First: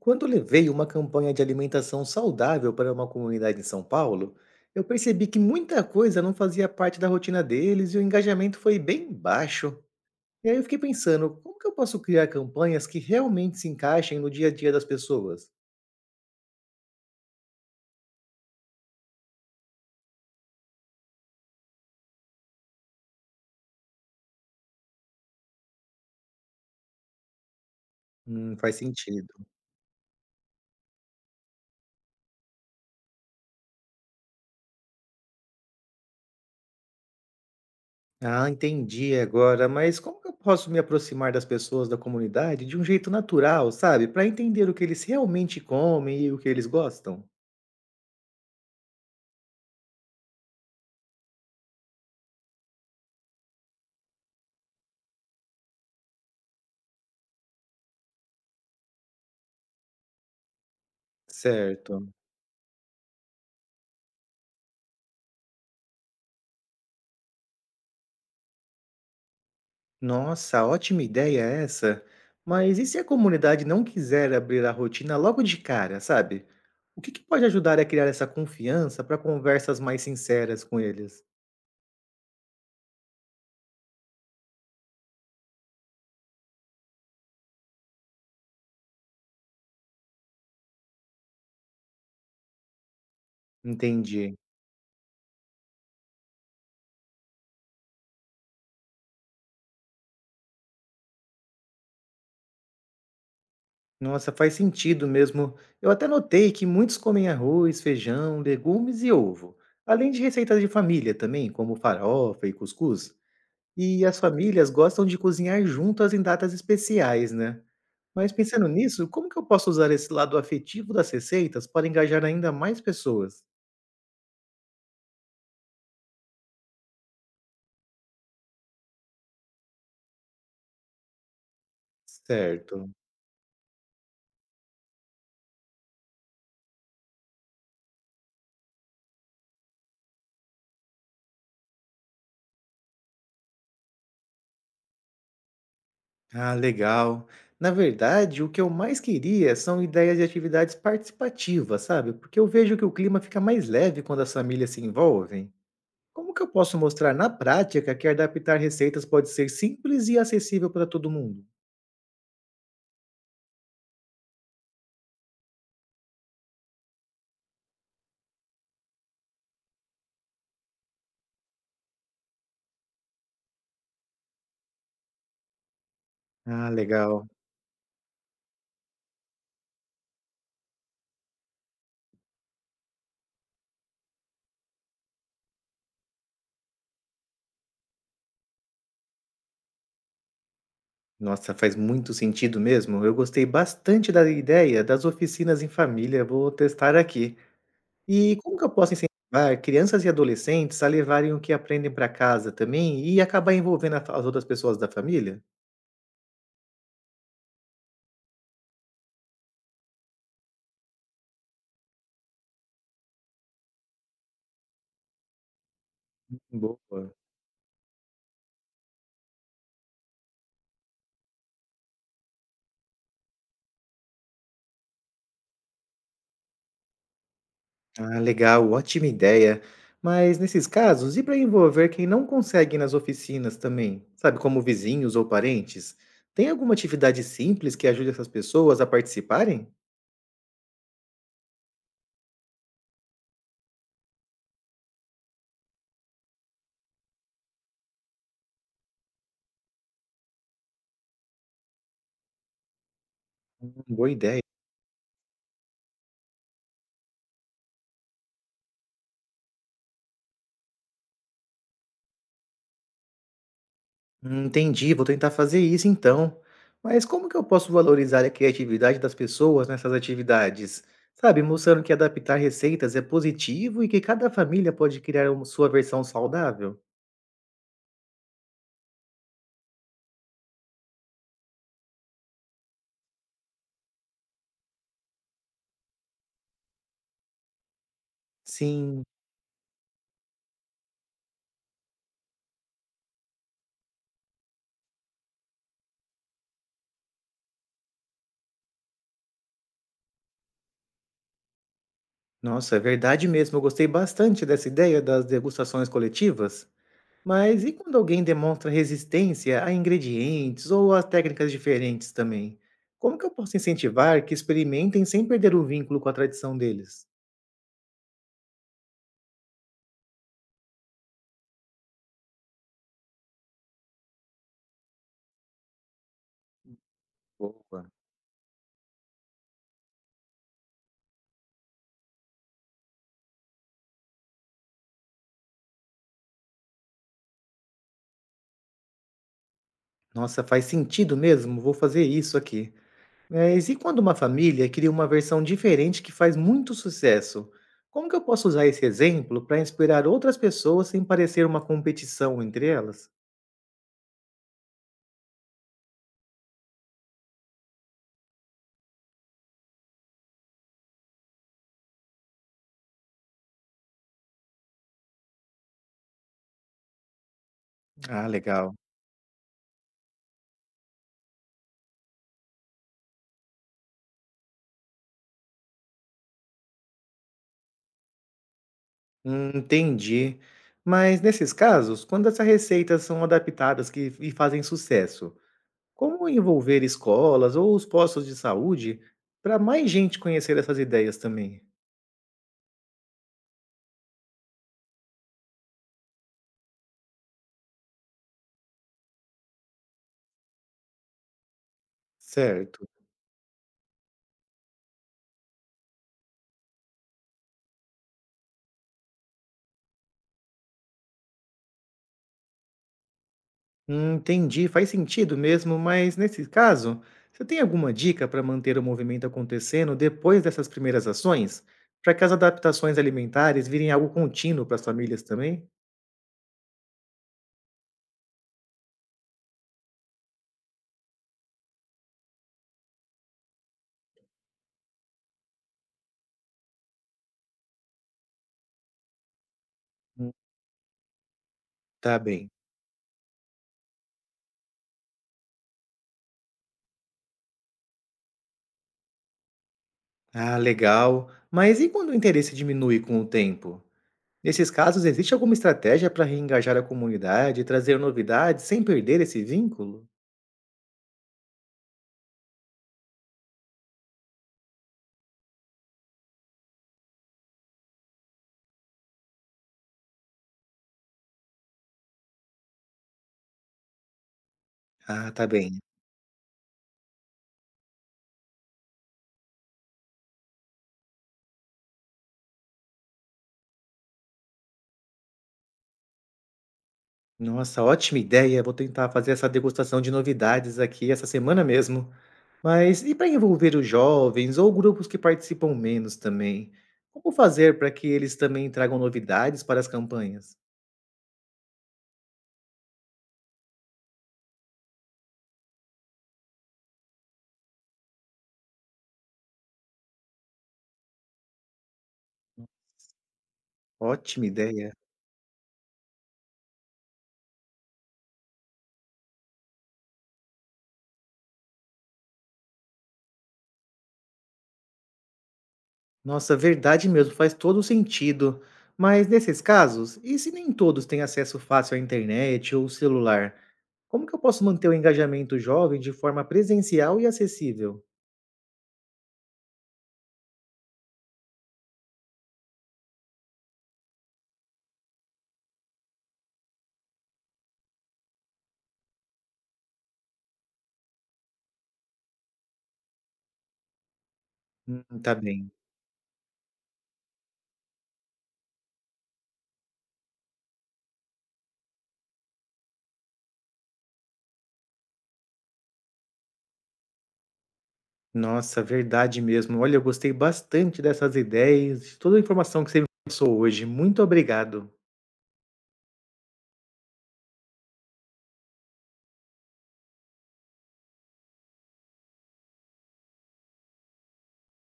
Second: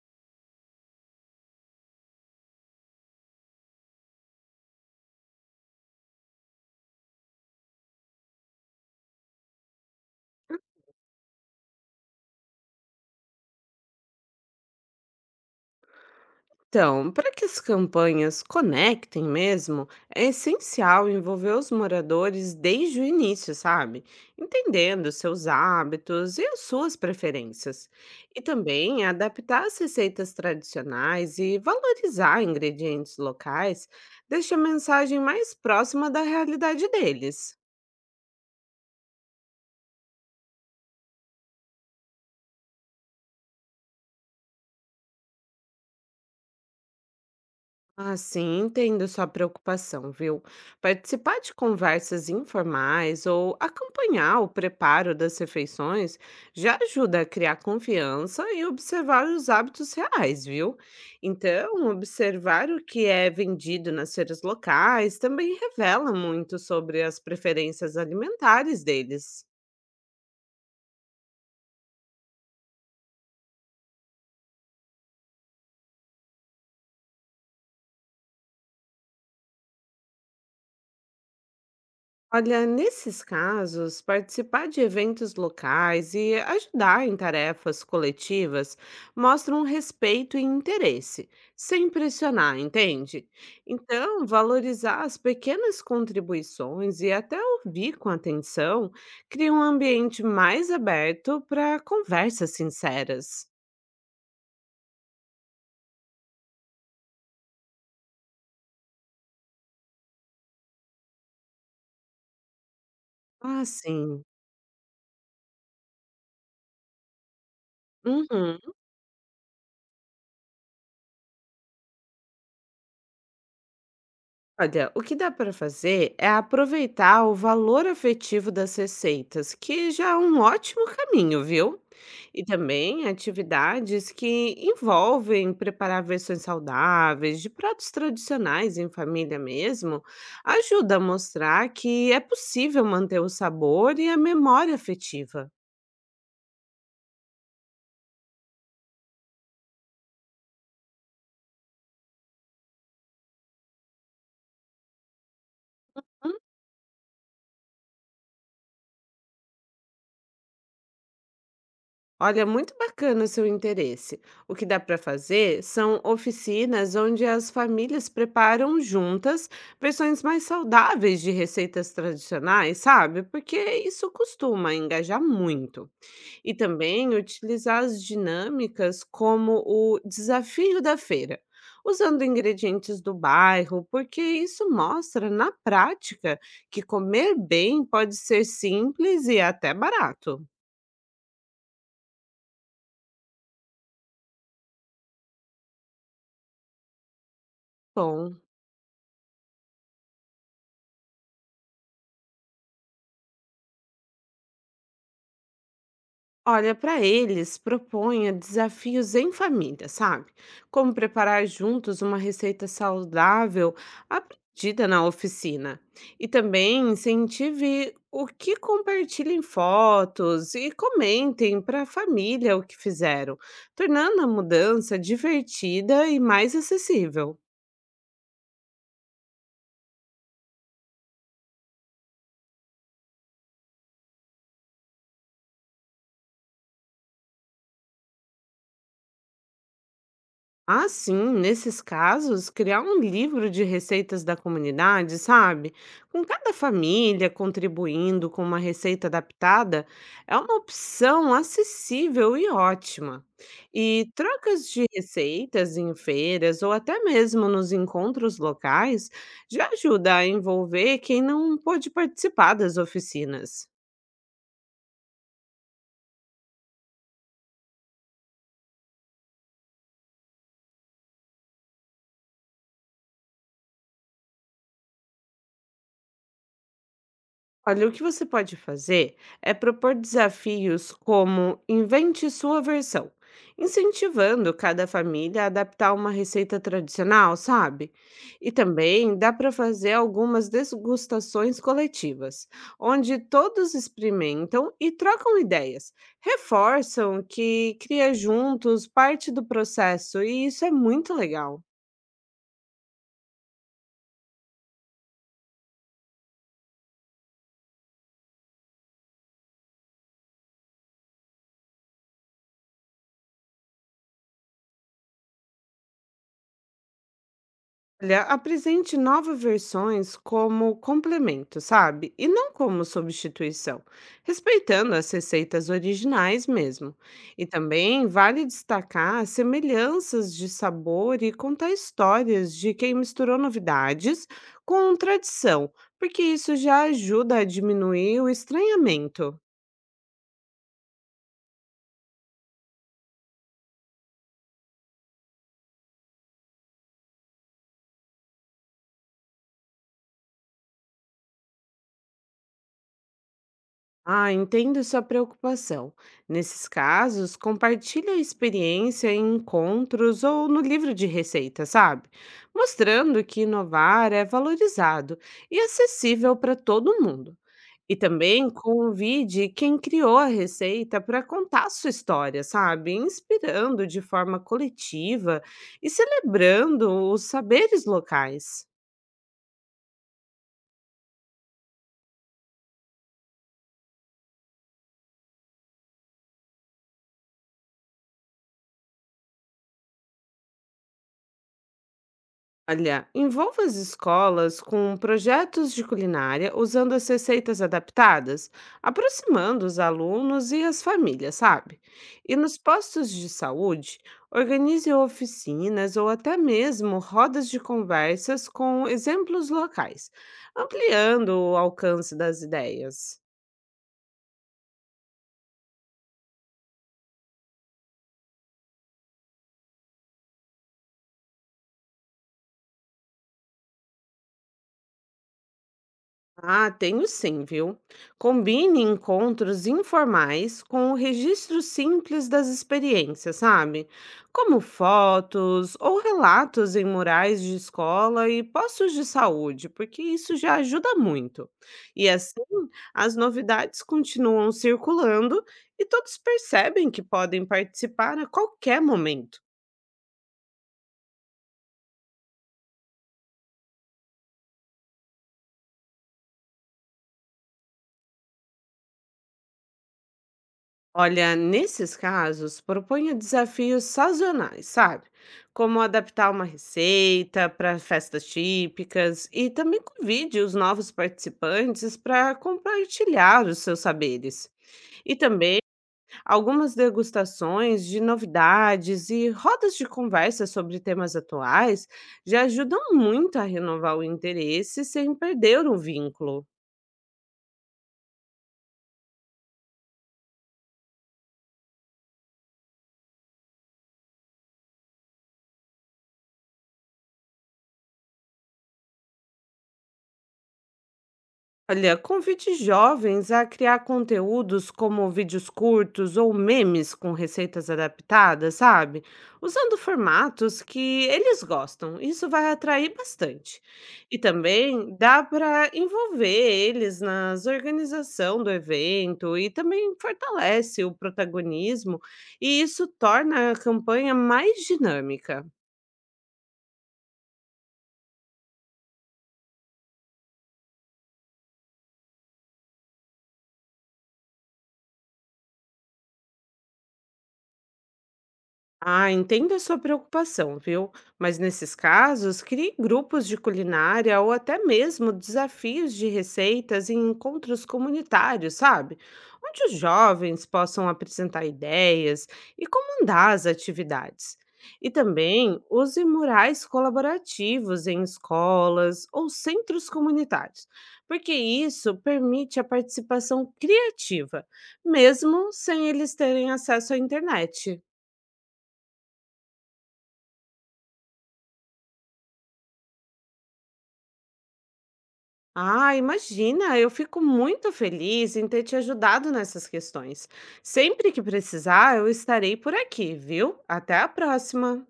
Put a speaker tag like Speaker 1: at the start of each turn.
Speaker 1: Quando levei uma campanha de alimentação saudável para uma comunidade em São Paulo, eu percebi que muita coisa não fazia parte da rotina deles e o engajamento foi bem baixo. E aí eu fiquei pensando, como que eu posso criar campanhas que realmente se encaixem no dia a dia das pessoas?
Speaker 2: Então, para que as campanhas conectem mesmo, é essencial envolver os moradores desde o início, sabe? Entendendo seus hábitos e as suas preferências. E
Speaker 1: Faz
Speaker 2: também
Speaker 1: sentido.
Speaker 2: adaptar as receitas tradicionais e valorizar ingredientes locais deixa a mensagem mais próxima da realidade deles.
Speaker 1: Ah, entendi agora, mas como que eu posso me aproximar das pessoas da comunidade de um jeito natural, sabe? Para entender o que eles realmente comem e o que eles gostam?
Speaker 2: Ah, sim, entendo sua preocupação, viu? Participar de conversas informais ou acompanhar o preparo das refeições já ajuda a criar confiança e observar os hábitos reais, viu? Então,
Speaker 1: Certo.
Speaker 2: observar o que é vendido nas feiras locais também revela muito sobre as preferências alimentares deles.
Speaker 1: Nossa, ótima ideia essa. Mas e se a comunidade não quiser abrir a rotina logo de cara, sabe? O que que pode ajudar a criar essa confiança para conversas mais sinceras com eles?
Speaker 2: Olha, nesses casos, participar de eventos locais e ajudar em tarefas coletivas mostram respeito e interesse, sem pressionar, entende? Então,
Speaker 1: Entendi.
Speaker 2: valorizar as pequenas contribuições e até ouvir com atenção cria um ambiente mais aberto para conversas sinceras.
Speaker 1: Nossa, faz sentido mesmo. Eu até notei que muitos comem arroz, feijão, legumes e ovo, além de receitas de família também, como farofa e cuscuz.
Speaker 2: Ah,
Speaker 1: E as
Speaker 2: sim.
Speaker 1: famílias gostam de cozinhar juntas em datas especiais, né? Mas
Speaker 2: Uhum.
Speaker 1: pensando nisso, como que eu posso usar esse lado afetivo das receitas para engajar ainda mais pessoas?
Speaker 2: Olha, o que dá para fazer é aproveitar o valor afetivo das receitas, que já é um ótimo caminho, viu? E
Speaker 1: Certo.
Speaker 2: também atividades que envolvem preparar versões saudáveis de pratos tradicionais em família mesmo, ajuda a mostrar que é possível manter o sabor e a memória afetiva.
Speaker 1: Ah, legal. Na verdade, o que eu mais queria são ideias de atividades participativas, sabe? Porque eu vejo que o clima fica mais leve quando as famílias se envolvem. Como que eu posso mostrar na prática que adaptar receitas pode ser simples e acessível para todo mundo?
Speaker 2: Olha, muito bacana o seu interesse. O que dá para fazer são oficinas onde as famílias preparam juntas versões mais saudáveis de receitas tradicionais, sabe? Porque isso costuma engajar muito. E
Speaker 1: Ah,
Speaker 2: também
Speaker 1: legal.
Speaker 2: utilizar as dinâmicas como o desafio da feira, usando ingredientes do bairro, porque isso mostra na prática que comer bem pode ser simples e até barato.
Speaker 1: Nossa, faz muito sentido mesmo. Eu gostei bastante da ideia das oficinas em família. Vou testar aqui.
Speaker 2: Bom.
Speaker 1: E como que eu posso incentivar crianças e adolescentes a levarem o que aprendem para casa também e acabar envolvendo a as outras pessoas da família?
Speaker 2: Olha, para eles, proponha desafios em família, sabe? Como preparar juntos uma receita saudável aprendida na oficina. E também
Speaker 1: Boa.
Speaker 2: incentive o que compartilhem fotos e comentem para a família o que fizeram, tornando a mudança divertida e mais acessível.
Speaker 1: Ah, legal, ótima ideia. Mas nesses casos, e para envolver quem não consegue ir nas oficinas também, sabe, como vizinhos ou parentes? Tem alguma atividade simples que ajude essas pessoas a participarem?
Speaker 2: Ah, sim, nesses casos, criar um livro de receitas da comunidade, sabe? Com cada família contribuindo com uma receita adaptada, é uma opção acessível e ótima. E
Speaker 1: Boa ideia.
Speaker 2: trocas de receitas em feiras ou até mesmo nos encontros locais já ajuda a envolver quem não pôde participar das oficinas.
Speaker 1: Entendi, vou tentar fazer isso então. Mas como que eu posso valorizar a criatividade das pessoas nessas atividades? Sabe, mostrando que adaptar receitas é positivo e que cada família pode criar uma sua versão saudável?
Speaker 2: Olha, o que você pode fazer é propor desafios como invente sua versão, incentivando cada família a adaptar uma receita tradicional, sabe? E
Speaker 1: Sim,
Speaker 2: também dá para fazer algumas degustações coletivas, onde todos experimentam e trocam ideias, reforçam que cria juntos parte do processo, e isso é muito legal.
Speaker 1: nossa, é verdade mesmo. Eu gostei bastante dessa ideia das degustações coletivas. Mas e quando alguém demonstra resistência a ingredientes ou a técnicas diferentes também? Como que eu posso incentivar que experimentem sem perder o vínculo com a tradição deles?
Speaker 2: Olha, apresente novas versões como complemento, sabe? E não como substituição, respeitando as receitas originais mesmo. E
Speaker 1: Boa.
Speaker 2: também vale destacar semelhanças de sabor e contar histórias de quem misturou novidades com tradição, porque isso já ajuda a diminuir o estranhamento.
Speaker 1: Nossa, faz sentido mesmo, vou fazer isso aqui. Mas e quando uma família cria uma versão diferente que faz muito sucesso? Como que eu posso usar esse exemplo para inspirar outras pessoas sem parecer uma competição entre elas?
Speaker 2: Ah, entendo sua preocupação. Nesses casos, compartilhe a experiência em encontros ou no livro de receita, sabe? Mostrando que inovar é valorizado e acessível para todo mundo. E
Speaker 1: Ah,
Speaker 2: também
Speaker 1: legal.
Speaker 2: convide quem criou a receita para contar sua história, sabe? Inspirando de forma coletiva e celebrando os saberes locais.
Speaker 1: Entendi. Mas nesses casos, quando essas receitas são adaptadas que, e fazem sucesso, como envolver escolas ou os postos de saúde para mais gente conhecer essas ideias também?
Speaker 2: Olha, envolva as escolas com projetos de culinária usando as receitas adaptadas, aproximando os alunos e as famílias, sabe? E nos
Speaker 1: Certo.
Speaker 2: postos de saúde, organize oficinas ou até mesmo rodas de conversas com exemplos locais, ampliando o alcance das ideias.
Speaker 1: Entendi, faz sentido mesmo, mas nesse caso, você tem alguma dica para manter o movimento acontecendo depois dessas primeiras ações? Para que as adaptações alimentares virem algo contínuo para as famílias também?
Speaker 2: Ah, tenho sim, viu? Combine encontros informais com o registro simples das experiências, sabe? Como fotos ou relatos em murais de escola e postos de saúde, porque
Speaker 1: Hum,
Speaker 2: isso já ajuda muito. E
Speaker 1: Tá
Speaker 2: assim,
Speaker 1: bem.
Speaker 2: as novidades continuam circulando e todos percebem que podem participar a qualquer momento.
Speaker 1: Ah, legal. Mas e quando o interesse diminui com o tempo? Nesses casos, existe alguma estratégia para reengajar a comunidade e trazer novidades sem perder esse vínculo?
Speaker 2: Olha, nesses casos, proponha desafios sazonais, sabe? Como adaptar uma receita para festas típicas e também convide os novos participantes para compartilhar os seus saberes. E
Speaker 1: Ah, tá
Speaker 2: também
Speaker 1: bem.
Speaker 2: algumas degustações de novidades e rodas de conversa sobre temas atuais já ajudam muito a renovar o interesse sem perder o vínculo.
Speaker 1: Nossa, ótima ideia. Vou tentar fazer essa degustação de novidades aqui essa semana mesmo. Mas e para envolver os jovens ou grupos que participam menos também? Como fazer para que eles também tragam novidades para as campanhas?
Speaker 2: Olha, convide jovens a criar conteúdos como vídeos curtos ou memes com receitas adaptadas, sabe? Usando formatos que eles gostam. Isso vai atrair bastante. E
Speaker 1: Ótima ideia.
Speaker 2: também dá para envolver eles na organização do evento e também fortalece o protagonismo, e isso torna a campanha mais dinâmica.
Speaker 1: Nossa, verdade mesmo, faz todo sentido. Mas nesses casos, e se nem todos têm acesso fácil à internet ou celular? Como que eu posso manter o engajamento jovem de forma presencial e acessível?
Speaker 2: Ah, entendo a sua preocupação, viu? Mas nesses casos, crie grupos de culinária ou até mesmo desafios de receitas em encontros comunitários, sabe? Onde os jovens possam apresentar ideias e comandar as atividades. E
Speaker 1: Tá
Speaker 2: também
Speaker 1: bem.
Speaker 2: use murais colaborativos em escolas ou centros comunitários, porque isso permite a participação criativa, mesmo sem eles terem acesso à internet.
Speaker 1: Nossa, verdade mesmo. Olha, eu gostei bastante dessas ideias, de toda a informação que você me passou hoje. Muito obrigado.
Speaker 2: Ah, imagina, eu fico muito feliz em ter te ajudado nessas questões. Sempre que precisar, eu estarei por aqui, viu? Até a próxima!